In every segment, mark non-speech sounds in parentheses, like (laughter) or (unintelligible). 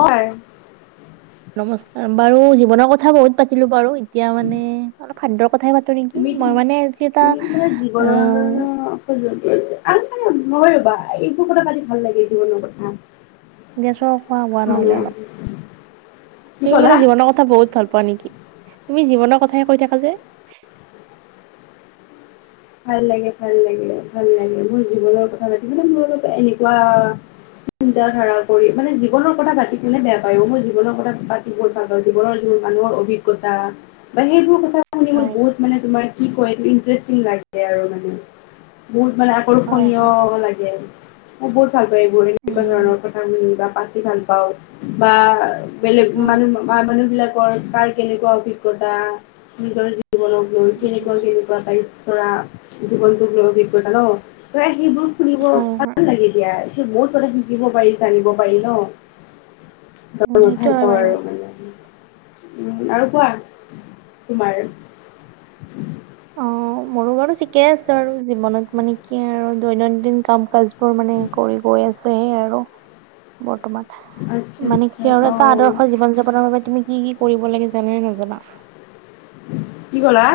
অয়- নমস্কাৰ, বাৰু জীৱনৰ কথা বহুত পাতিলো বাৰু, এতিয়া মানে অলপ খাদ্যৰ কথাই পাতো। হয় নেকি, তুমি মই তুমি মানে আজি এটা অ'- অ অ নহয় ৰ'বা, এইবোৰ কথাাত আজি ভাল লাগে জীৱনৰ কথা। গেছৰ খোৱা বোৱা নহ'লে অলপ। (unintelligible) কি তুমি ক'লা মানে জীৱনৰ কথা বহুত ভাল পোৱা নেকি? তুমি জীৱনৰ কথাহে কৈ থাকা যে। ভাল লাগে, ভাল লাগে, ভাল লাগে, মোৰ জীৱনৰ কথা পাতি, মানে মোৰ অলপ এনেকুৱা- চিন্ত ধাৰা কৰি, মানে জীৱনৰ কথা পাতি কিনে বেয়া পায়, মই জীৱনৰ কথা পাতি- বহুত ভাল পাওঁ, জীৱনৰ মানুহৰ অভিজ্ঞতা বা সেইবোৰ কথা- শুনি মোৰ হয় বহুত মানে, তোমাৰ কি কয়, ইন্টাৰেষ্টিং লাগে আৰু মানে, বহুত মানে- হয় সৰুখনীয় হয় লাগে আৰু - মই বহুত ভাল পাওঁ, এইবোৰ এনেকুৱা উম ধৰণৰ কথা শুনি বা পাতি ভাল পাওঁ বা- বেলেগ হয় মানুহ, মানুহ বিলাকৰ কাৰ কেনেকুৱা অভিজ্ঞতা, নিজৰ জীৱনত লৈ কেনেকুৱা উম কেনেকুৱা টাইপ ধৰা, জীৱনটোক লৈ অভিজ্ঞতা ন', ধৰা সেইবোৰ শুনিব হয় ভাল হয় লাগে দিয়া, বহুত কথা শিকিব পাৰি, জানিব পাৰি ন'। (unintelligible) উম সেইটো ভাল হয় পাওঁ বাৰু আৰু মানে। আৰু কোৱা, তোমাৰ অ মোৰো বাৰু ঠিকে আছে বাৰু, জীৱনত মানে কি আৰু দৈনন্দিন কাম কাজ তোৰ মানে, কৰি গৈ আছো সেই আৰু। বৰ্তমান, আচ্ছা মানে আচ্ছা কি আৰু অ এটা আদৰ্শ জীৱন যাপনৰ বাবে তুমি কি কৰিব লাগে, জানানে নাজানা? কি ক'লা?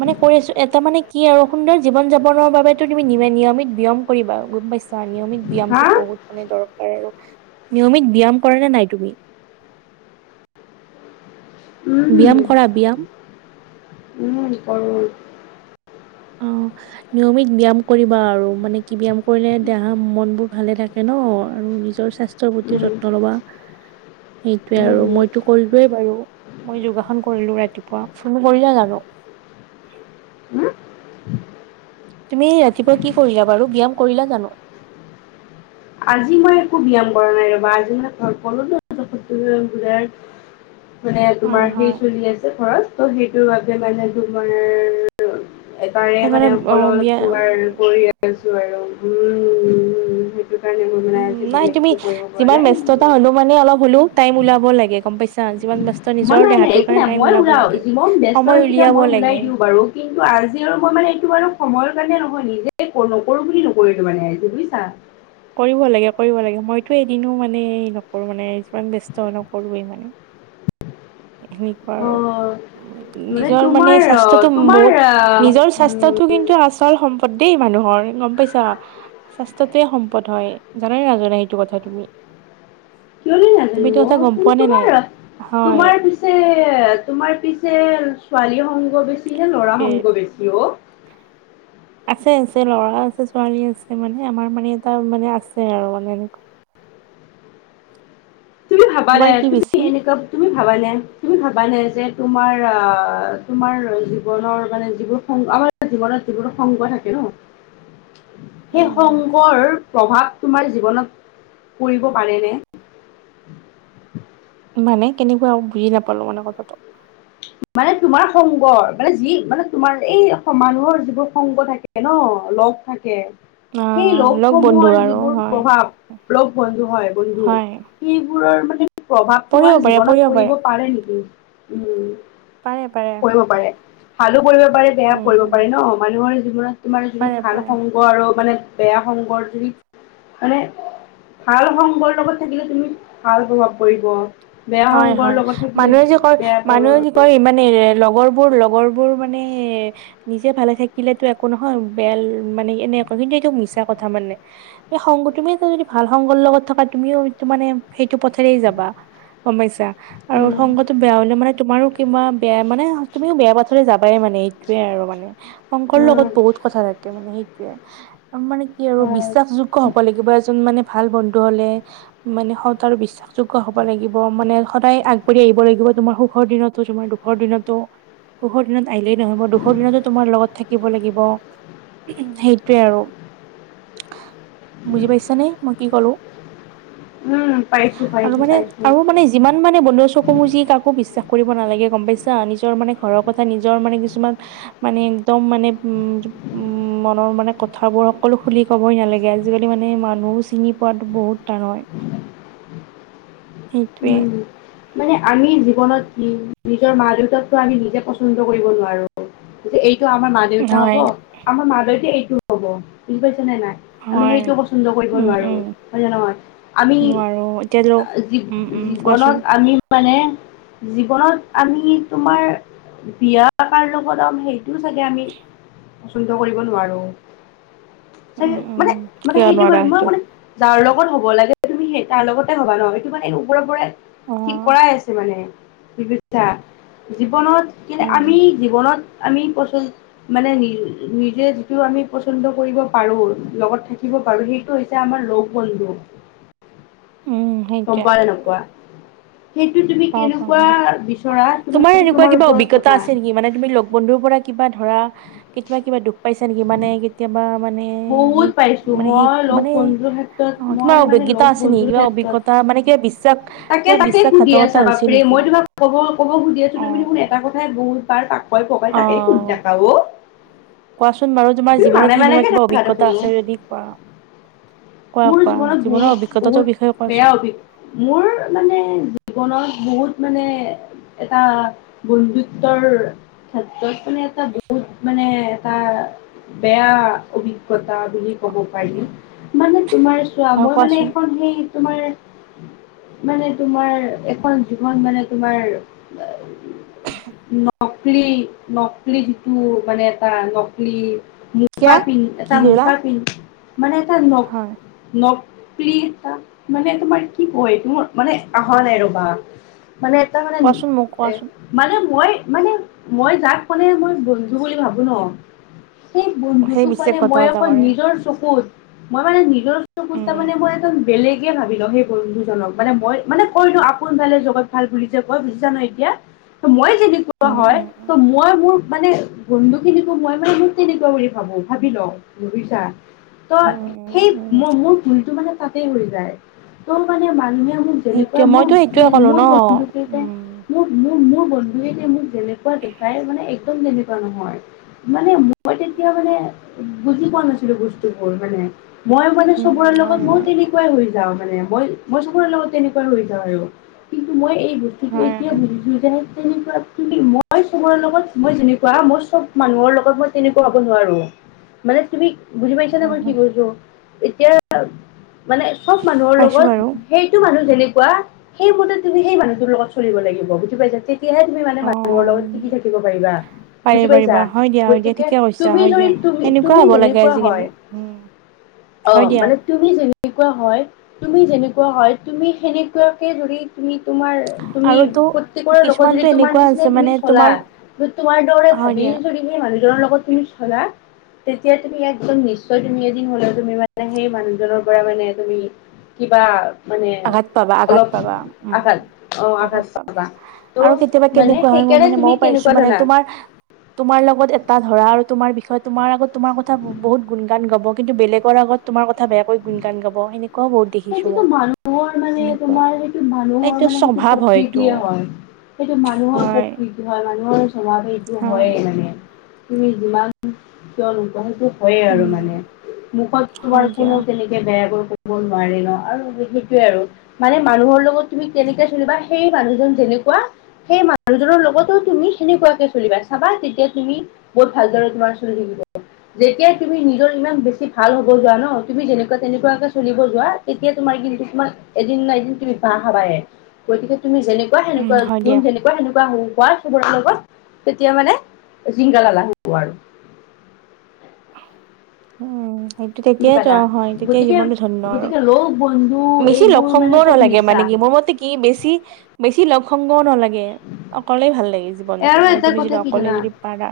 মানে কৈ আছো, এটা মানে কি আৰু সুন্দৰ জীৱন-যাপনৰ বাবে তুমি নিয়মিত ব্যয়াম কৰিবা, গম পাইছা নিয়মিত হা ব্যায়ামটো বহুত মানে দৰকাৰ আৰু, নিয়মিত ব্যয়াম কৰা নে নাই তুমি? উম ব্যায়াম কৰা, ব্যায়াম? উম, কৰো, কৰো। অ'। নিয়মিত ব্যায়াম কৰিবা আৰু মানে কি ব্যায়াম কৰিলে, দেহা মন বোৰ ভালে থাকে ন আৰু নিজৰ স্বা স্বাস্থ্য প্ৰতি উম যত্ন লবা, সেইটোৱে উম, আৰু মই তো কৰিলোয়েই বাৰু, মই যোগাসন কৰিলো ৰাতিপুৱা, ফোন কৰিলা জানো। উম, তুমি য়ে ৰাতিপুৱা কি কৰিলা বাৰু, ব্যয়াম কৰিলা জানো? আজি মই একো ব্যায়াম কৰা নাই ৰবা, আজি মই (unintelligible) মানে হয় তোমাৰ সেই হয় চলি আছে ঘৰত। ত' সেইটোৰ বাবে মানে তোমাৰ এবাৰেই সেইকাৰণে মানে অ অকল যোগাৰ ব্যায়াম কৰি আছো আৰু, উম। সেইটো কাৰণে মানে উম আজি নাই বেলেগ তুমি, একো কৰিব পৰা যিমান নাই। ব্যস্ততা হ'লেঁও মানে অলপ হ'লেঁও টাইম ওলাব লাগে, গম পাইছা যিমান বাস্ত মই নিজৰ নাই নাই দেহটোৰ একো নাই কাৰণে টাইম মই উলিয়াব ওলাও লাগে, যিমান ব্যস্ত সময় থাকিলে উলিয়াব মই ওলাই লাগে দিওঁ বাৰু কিন্তু আজি আৰু মই মানে এইটো বাৰু সময়ৰ কাৰণে নহয়, নিজে নকৰো বুলি নকৰি মানে, বুজিছা? কৰিব লাগে, কৰিব লাগে, মইতো এদিনো মানে নকৰো মানে যিমান ব্যস্ত হৈ নকৰোৱেই মানে। সেনেকুৱা আৰু। অ', নিজৰ মানে তোমাৰ অ', স্বাস্থ্যতটো তোমাৰ বহুত, আহ নিজৰ স্বাস্থ্য উম, টো কিন্তু আ আচল সম্পদ দেই মানুহৰ, গম পাইছা? স্বাস্থ্যটোৱে সম্পদ হয়, জানানে নাজানা এইটো কথা তুমি। কিয় তুমিতো নাজানো কথা অ', গম কি পোৱা নে নাই? তোমাৰ, হয়, তোমাৰ পিছ পিছে, তোমাৰ পিছে ছোৱালী সংগ বেছি নে ল'ৰা সেইটোৱে। সংগ বেছি, অ'। আছে আছে, ল'ৰা আছে ছোৱালী আছে, মানে আমাৰ মানে এটা মানে আছে মানে এনেকুৱা। তুমি ভাবা তোমাৰ দে কি তুমি বেছি এনেকুৱা তুমি ভাবানে, তুমি ভাবানে যে তোমাৰ আহ, তোমাৰ জীৱনৰ মানে যিবোৰ আমাৰ জীৱনত যিবোৰো খংগ থাকে ন (inaudible) সেই উম হম। সংগৰ প্ৰভাৱ তোমাৰ জীৱনত, পৰিব পাৰেনে? (inaudible) মানে কেনেকুৱা আৰু বুজি নাপালোঁ মানে কথাটো। মানে তোমাৰ সংগ, মানে যি মানে তোমাৰ এই মানুহৰ যিবোৰ সংগ থাকে থাকে ন, লগ থাকে। অ সেই লগ বন্ধু লগকসমূহৰ আৰু যিবোৰ হয় প্ৰভাৱ ৰ বন্ধু হয় বন্ধু হয় সেইবোৰৰ মানে প্ৰভাৱ পঢ়িব তোমাৰ পাৰে জীৱনত পঢ়িব পৰিব পাৰে নেকি উম পাৰে পাৰে পৰিব ভালো পৰিব পাৰে বেয়া উম পৰিব হম পাৰে ন মানুহৰ জীৱনত তোমাৰ যদি পাৰে ভাল পাৰে সংগ আৰু মানে বেয়া সংগ যদি মানে ভাল সংগৰ লগত থাকিলে তুমি ভাল প্ৰভাৱ পৰিব। বেয়া হয় সংগৰ হয় লগত থাকিলে মানুহে যে কয় বেয়া প্ৰভাৱ মানুহে যে কয় মানে লগৰ বোৰ লগৰ বোৰ মানে নিজে ভালে থাকিলেতো একো নহয় বেল মানে এনে কিন্তু এইটো মিছা কথা মানে এই সংগ তুমি এটা যদি ভাল সংগৰ লগত থকা তুমিওটো মানে সেইটো পথেৰেই যাবা। সমস্যা আৰু উম সংগতটো বেয়া মানে তোমাৰো কিবা বেয়া মানে তুমিও বেয়া পথলৈ যাবা। যায় মানে সেইটোয়ে আৰু মানে সংগৰ উম লগত বহুত কথা থাকে মানে সেইটোয়ে মানে কি আৰু হয় বিশ্বাসযোগ্য হ'ব লাগিব এজন মানে ভাল বন্ধু হ'লে মানে সত আৰু বিশ্বাসযোগ্য হ'ব লাগিব। মানে সদায় আগবাঢ়ি আহিব লাগিব তোমাৰ সুখৰ দিনতো তোমাৰ দুখৰ দিনতো। সুখৰ দিনত আহিলেই নহ'ব দুখৰ দিনতো তোমাৰ লগত থাকিব লাগিব। উম সেইটোৱে আৰু বুজি পাইছানে মই কি কলো। উম পাৰিছো‍ঁ পাৰিছোঁ পাৰিছোঁ মোৰ মানে যিমান মানে বন্ধুৰ চকু মোজি কাকো বিশ্বাস কৰিব নালাগে গম পাইছা? নিজৰ মানে ঘৰৰ কথা নিজৰ মানে কিছুমান মানে একদম মানে উম, উম, মনৰ মানে কথাবোৰ সকলো খুলি ক'বই নালাগে আজিকালি মানে মানুহো চিনি পোৱাতো বহুত টান হয়। সেইটোৱে। উম, মানে আমি জীৱনত কি নিজৰ মা দেউতাকতো আমি নিজে পচন্দ কৰিব নোৱাৰোঁ। যে এইটো আমাৰ মা-দেউতা হ'ব হয় আমাৰ মা-দেউতাই এইটোও হ'ব, বুজি পাইছে নে নাই? আমি হয় সেইটো পচন্দ কৰিব উম নোৱাৰো উম হয় নে নহয়? আমি নোৱাৰো এতিয়া ল জী উম উম কোৱাচোন জীৱনত আমি মানে জীৱনত আমি তোমাৰ বিয়া কাৰ লগত আমি সেই টোও চাগে আমি পচন্দ কৰিব নোৱাৰোঁ। উম চাগে উম মানে মানে কিয় সেইটো নোৱাৰা কৰি মই মানে যাৰ লগত হ'ব লাগে তুমি সেই তাৰ লগতে হ'বা ন' এইটো মানে ওপৰৰ পৰাই অ ঠিক কৰাই আছে মানে বুজিছা জীৱনত কিন্তু হয় আমি হয় জীৱনত আমি পচন মানে নি নিজে যিটো আমি পচন্দ কৰিব পাৰোঁ লগত থাকিব পাৰোঁ সেইটো হৈছে চে আমাৰ লগ বন্ধু। উম গম সেইটোৱে পোৱা নে নোপোৱা? সেইটো তুমি পাওঁ পাওঁ, কেনেকুৱা মানে বিচৰা তোমাৰ সেইটো এনেকুৱা কিবা ওপৰত অভিজ্ঞতা কথা আছে নেকি মানে তুমি লগ বন্ধুৰ পৰা কিবা ধৰা কেতিয়াবা কিবা দুখ পাইছা নেকি? মানে কেতিয়াবা মানে সেই বহুত পাইছো মানে সেই মই লগ মানে বন্ধুৰ ক্ষেত্ৰত অ কিবা মই মানে অভিজ্ঞতা লগ আছে নেকি বন্ধুৰ কিবা ক্ষেত্ৰত অভিজ্ঞতা মানে কিবা বিশ্বাস তাকে কিবা তাকে সুধি বিশ্বাসঘাতকতা আছা হৈছে বাপৰে নেকি? মই তোমাক ক'ব ক'ব খুজি আছিলোঁ অ তুমি দেখোন এটা কথাই বহুত বাৰ পাক পকাই পকাই অ তাকে সুধি থাকা অ'। কোৱাচোন বাৰু তোমাৰ তুমি মানে জীৱনত সেনেকুৱা মানেকে কিবা থাকা দেখোন অভিজ্ঞতা অ আছে যদি কোৱা। কোৱা মোৰ কোৱা জীৱনত জীৱনৰ বহুত অভিজ্ঞতাটোৰ বিষয়ে বহুত বেয়া কোৱাচোন অভিজ্ঞ মোৰ মানে জীৱনত বহুত মানে এটা বন্ধুত্বৰ ক্ষেত্ৰত মানে এটা বহুত মানে এটা বেয়া অভিজ্ঞতা বুলি ক'ব পাৰি। মানে তোমাৰ চোৱা হয় মই মানে কোৱাচোন এখন সেই তোমাৰ মানে তোমাৰ এখন জীৱন মানে তোমাৰ নকলি নকলি যিটো মানে এটা নকলি মো মুখা কিয়া পিন্ধ এটা কি কৰিলা মুখা পিন্ধ মানে এটা ন হয়। নকলি এটা মানে তোমাৰ কি কয় এইটো মানে অহা নাই ৰ'বা। মানে এটা মানে মি কোৱাচোন মোক এ কোৱাচোন মানে মই মানে মই যাক মানে মই বন্ধু বুলি ভাবো ন সেই সেই বন্ধুটোক মানে মই বিশ্বাসঘাতকতা অকল কৰে নিজৰ চকুত মই মানে নিজৰ চকুত উম তাৰ মানে মই এজন বেলেগে ভাবি লওঁ সেই বন্ধুজনক, মানে মানে কয় ন' আপোন ভালে জগত ভাল বুলি যে কয় বুজিছা ন এতিয়া? ত মই যেনেকুৱা উম হয় উম উম ত মই মোৰ মানে বন্ধু খিনিকো মই মানে মোক তেনেকুৱা বুলি ভাবো, ভাবি লও বুজিছা? উম ত' উম সেই উম ম মোৰ ভুলটো মানে তাতেই হৈ যায় ত মানে মানুহে মোক সেইটোৱে তেনেকুৱা মোৰ মইতো সেইটোৱে ফ্ৰেণ্ড ক'লো ন মোৰ উম বন্ধুকেইটাই মোক মোৰ মোৰ বন্ধুৱে এতিয়া মোক যেনেকুৱা দেখাই মানে একদম তেনেকুৱা নহয়। মানে মই তেতিয়া মানে বুজি পোৱা নাছিলোঁ বস্তুবোৰ মানে। মই মানে উম চবৰে হয় লগত মইয়ো হয় তেনে কুৱাই হৈ যাওঁ মানে মই মই চবৰে লগত তেনেকুৱা হৈ যাওঁ আৰু কিন্তু মই এই বস্তুতটো হয় এতিয়া বুজিছো এতিয়া বুজিছো এতিয়া সেই কেনেকুৱা কি মই মই তোমাৰ লগত মই যেনেকুৱা মই চব মানুহৰ লগত মই তেনেকুৱা হ'ব নোৱাৰো। মানে তুমি বুজি পাইছা নে হয় মই হয় কৈছোঁ? এতিয়া মানে চব মানুহৰ পাইছো লগত বাৰু সেইটো মানুহ যেনেকুৱা সেই মতে তুমি সেই মানুহটোৰ লগত চলিব লাগিব বুজি পাইছা। তেতিয়াহে তুমি মানে মানুহৰ লগত ঠিকি থাকিব পাৰিবা। বুজি পাৰিবা পাইছা পাৰিবা হয় দিয়া হয় দিয়া গতিকে ঠিকে কৈছা তুমি হয় যদি দিয়া তুমি সেনেকুৱা তুমি হ'ব লাগে যেনেকুৱা হয় আজিকালি উম। হয় অ' দিয়া মানে তুমি যেনেকুৱা হয়। তুমি যেনেকুৱা হয় তুমি সেনেকুৱাকে ধৰি তুমি তোমাৰ তুমি আৰুতো প্ৰত্যেকৰে লগত যদি কিছুমানতো তোমাৰ এনেকুৱা আছে নিচিনাই তুমি মানে চলা তোমাৰ তোমাৰ দৰে হয় ভাবি দিয়া যদি সেই মানুহজনৰ লগত তুমি চলা তেতিয়া তুমি একদম নিশ্চয় তুমি এদিন হ'লেও তুমি মানে সেই মানুহজনৰ পৰা মানে তুমি কিবা মানে আঘাত পাবা আঘাত অলপ পাবা উম আঘাত অ আঘাত পাবা। আৰু ত' কেতিয়াবা মানে কেনেকুৱা হয় মইয়ো সেইকাৰণে মানে তুমি মইয়ো পাইিছো কেনেকুৱা মানে জানা তোমাৰ তোমাৰ লগত এটা ধৰা আৰু তোমাৰ বিষয়ে তোমাৰ আগত তোমাৰ কথা বহুত গুণগান গাব কিন্তু বেলেগৰ আগত তোমাৰ কথা বেয়াকৈ গুণ গান গাব সেনেকোৱাও সেইটোতো মানুহৰ মানে তোমাৰ সেইটো মানুহৰ মানে এইটো স্বভাৱ হয় এইটো প্ৰকৃতিয়ে হয়। সেইটো মানুহৰ হয় প্ৰকৃতি। কি হয় মানুহৰ স্বভাৱেই এইটো হয় হয়েই মানে তুমি যিমান কিয় নোকোৱা সেইটো হয়ে আৰু উম মানে মুখত হয় তোমাৰ দিয়া কোনেও তেনেকে বেয়াকৈ ক'ব নোৱাৰে ন' আৰু সেইটোৱে আৰু। মানে মানুহৰ লগত তুমি কেনেকে চলিবা সেই মানুহজন যেনেকুৱা সেই মানুহজনৰ‌ লগতো তুমি সেনেকুৱাকে চলিবা চাবা তেতিয়া তুমি বহুত ভালদৰে তোমাৰ চলি থাকিব। যেতিয়াাই তুমি নিজৰ ইমান বেছি ভাল হ'ব যোৱা ন' তুমি যেনেকুৱা তেনেকুৱাকে চুলি ব যোৱা তেতিয়া তোমাৰ কিন্তু তোমাৰ এদিন না এদিন তুমি বাহ খাবায়ে গতিকে তুমি যেনেক কোৱা উম সেনেকোৱা হয় যোন দিয়া যেনে কোৱা তেনেকুৱা সেনেকুৱা সেইবোৰৰ লগত তেতিয়া মানে জিংগালালা হো আৰু। উম। সেইটো বুজি তেতিয়াই তো পালা অ হয় তেতিয়াই গতিকে জীৱনটো ধন্য আৰু গতিকে লগ বন্ধু বেছি লগ এইবোৰ সংগ মানে চব নালাগে মিছা মানে কি মোৰ মতে কি বেছি বেছি লগ সংগও নালাগে, অকলেই ভাল লাগে যে জীৱনটো আৰু মানে এটা তুমি কথা যদি কি অকলে জানা যদি পাৰা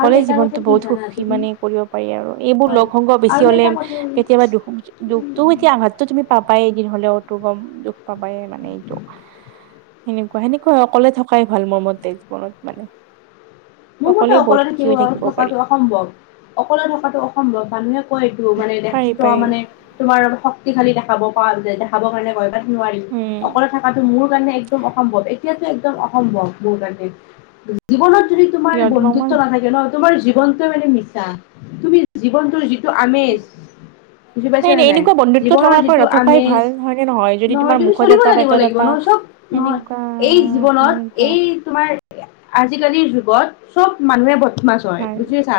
আৰু এটা কথা জীৱনটো কি বহুত‌ জানা সুখী তুমি মানে কৰিব পাৰি আৰু এইবোৰ হয় লগ সংগ আৰু বেছি হলে এটা কথা কেতিয়াবা দুখ দুখটো তিয়া আঘাতটো তুমি পাবাই এদিন হলেওটো গম দুখ পাবাই মানে এইটো সেনেকুৱা সেনেকুৱা অকলে থকাই ভাল মোৰ মতে জীৱনত মানে। মোৰ মতে বহুত অকলে সুখী থাকিব হৈ পাৰি থকাটো সম্ভৱ অকলে থকাটো অসম্ভৱ, মানুহে কয় এইটো মানে পাৰি এক্সট্ৰ পাৰি মানে তোমাৰ অলপ শক্তিশালী দেখাব পাৰা যে দেখাবৰ কাৰণে হয় বাট নোৱাৰিম, উম অকলে থাক কাটো মোৰ কাৰণে একদম অসম্ভৱ এতিয়াতো একদম অসম্ভৱ মোৰ কাৰণে জীৱনত যদি তোমাৰ কিয় তোমাক বন্ধুত্ব মই নাথাকে ন', তোমাৰ জীৱনটো মানে মিছা, তুমি জীৱনটো টো আমেজ বুজি পাইছ নে নাই? এনেকুৱা বন্ধুত্ব জীৱনৰ থকাকৈ যিটো নথকাই আমেজ ভাল হয় নে যদি নহয় তোমাৰ তুমি মুখত চলিব এটা জানিব পেটত লাগিব এটা নহয় চব নহয় সেনেকুৱা এই জীৱনত সেনেকুৱা এই তোমাৰ আজিকালিৰ যুগত চব মানুহে বদ মাচ হয় বুজিছা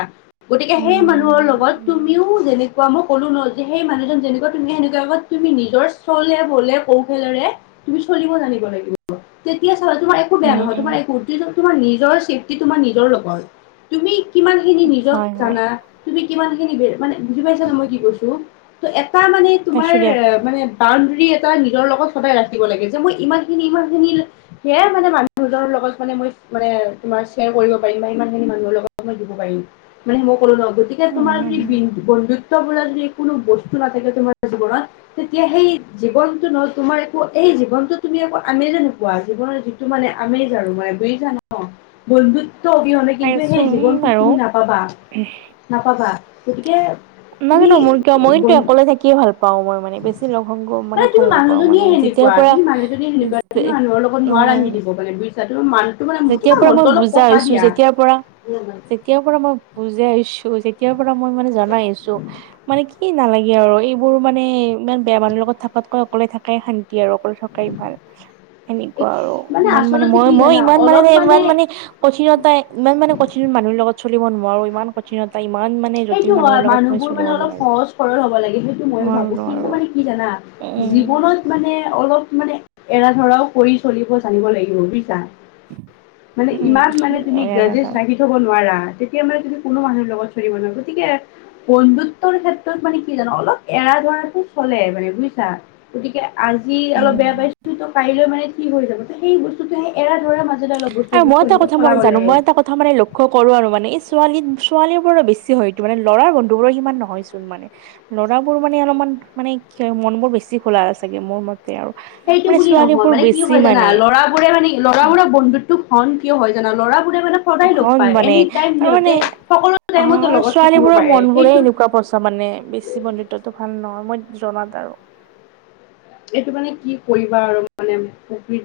গতিকে সেই মানুহৰ উম লগত তুমিও উম যেনে কোৱা মই ক'লো ন' যে সেই মানুহজন যেনেকুৱা তুমি সেনেকুৱা হবা তুমি নিজৰ চলে বলে কৌশলেৰে তুমি চলিব জানিব লাগিব তেতিয়া চাবা তোমাৰ একো বেয়া উম নহয় উম তোমাৰ একো কিন্তু তোমাৰ নিজৰ ছেফটি তোমাৰ নিজৰ লগত। তুমি কিমানখিনি নিজক হয় হয় জানা? তুমি কিমানখিনি বে মানে বুজি পাইছান মই কি কৈছো? ত' এটা মানে তোমাৰ পাইছো দিয়া মানে বাউণ্ডৰী এটা নিজৰ লগত সদাই ৰাখিব লাগে যে মই ইমানখিনি ইমানখিনি ল সেয়াই মানে মানুহজৰ লগত মানে মই মানে তোমাৰ চ শ্বেয়াৰ কৰিব পাৰিম বা ইমানখিনি মানুহৰ লগত মই দিব পাৰিম। মানে মই ক'লো ন' গতিকে উম তোমাৰ যদি উম বিন বন্ধুত্ব বোলা যদি কোনো বস্তু নাথাকে তোমাৰ জীৱনত তেতিয়া সেই জীৱনটো নহ তোমাৰ একো এই জীৱনটো তুমি একো আমেজে নোপোৱা, জীৱনৰ যি টো মানে আমেজ আৰু মানে বুজিছা ন'? বন্ধুত্ব অবিহনে কিন্তু পাইছো সেই জীৱনটোত বাৰু তুমি নাপাবা। নাপাবা, গতিকে তুমি নাজানো মোৰ কিয় মইতো অকলে থাকিয়ে ভাল পাওঁ, মই মানে বেছি লগ-সংগ মানে ভাল নাপাওঁ মানে যে কোৱা তুমি মানুহজনিয়ে সেনেকুৱা, তুমি মানুহৰ লগত নোৱাৰা মানে মিলিব মানে বুজিছা, তোমাৰ মানুহটো মানে মো যেতিয়াৰ তোমাৰ পৰা মন মই বুজা হৈছো যেতিয়াৰ পৰা তিয়াৰ পৰা মই বুজা হৈছোঁ যেতিয়াৰ পৰা মই মানে জনা হৈছোঁ। মানে কি নালাগে আৰু এইবোৰ মানে ইমান বেয়া মানুহৰ লগত থাকাতকৈ অকলে থকাই শান্তি আৰু অকল থকাই ভাল সেনেকুৱা আৰু ইমান মানে আচলতে মই কি মই জানা ইমান মানে অলপ ইমান মানে কঠিনতা ইমান মানে কঠিন মানুহৰ লগত চলিব নোৱাৰো, ইমান কঠিনতা ইমান মান সেইটো হয়, মানুহবোৰ মানে অলপ সহজ সৰল হ'ব লাগে সেইটো ময়ো নোৱাৰো ভাবো কিন্তু নোৱাৰো। মানে কি জানা? উম। জীৱনত মানে অলপ মানে এৰা ধৰাও কৰি চলিব জানিব লাগিব বুজিছা? মানে উম, ইমান কি মানে তুমি গ্ৰাজেশ এলাকা। ৰাখি থব নোৱাৰা, তেতিয়া মানে তুমি কোনো মানুহৰ লগত চলিব নোৱাৰা, গতিকে- বন্ধুত্বৰ ক্ষেত্ৰত মানে কি জানো অলপ এৰা ধৰাটো চলে মানে বুজিছা, গতিকে- আজি অলপ উম। বেয়া পাইছো ত' কাইলৈ মানে ঠিক হৈ যাব? ত' সেই বস্তু- টো সেই এৰা ধৰা মাজেৰে অলপ আৰু বস্তুবোৰ মই এটা চলিব কথা মানে চলাব জানো মই লাগে। এটা কথা মানে লক্ষ্য কৰো আৰু মানে, এই ছোৱাল ছোৱালীবোৰৰে বেছি হয়টো মানে লৰাৰ বন্ধু বোৰৰ সিমান নহয়। চোন মানে ল'ৰাবোৰ অলমান মানে মন বোৰ বেছি খোলা চাগে মোৰ মত- তে আৰু মানে ছোৱালীবোৰ বেছি মানে। বোৰে মানে ল'ৰা বোৰৰ বন্ধুত্ব ঘন কিয় হয় জানা? ল'ৰা বোৰে মানে- সদায় লগ ঘন পাই, মানে এনিটাই আৰু মানে সিহঁতে সকলো অ' টাইমতো আৰু লগত থাকিব ছোৱালীবোৰৰ পাৰে, মন বোৰে সেইটো- এনেকুৱা পচা মানে বেছি বন্ধুত্বটো ভাল নহয়, মই জনাত আৰু। এইটো মানে কি কৰিবা আৰু মানে-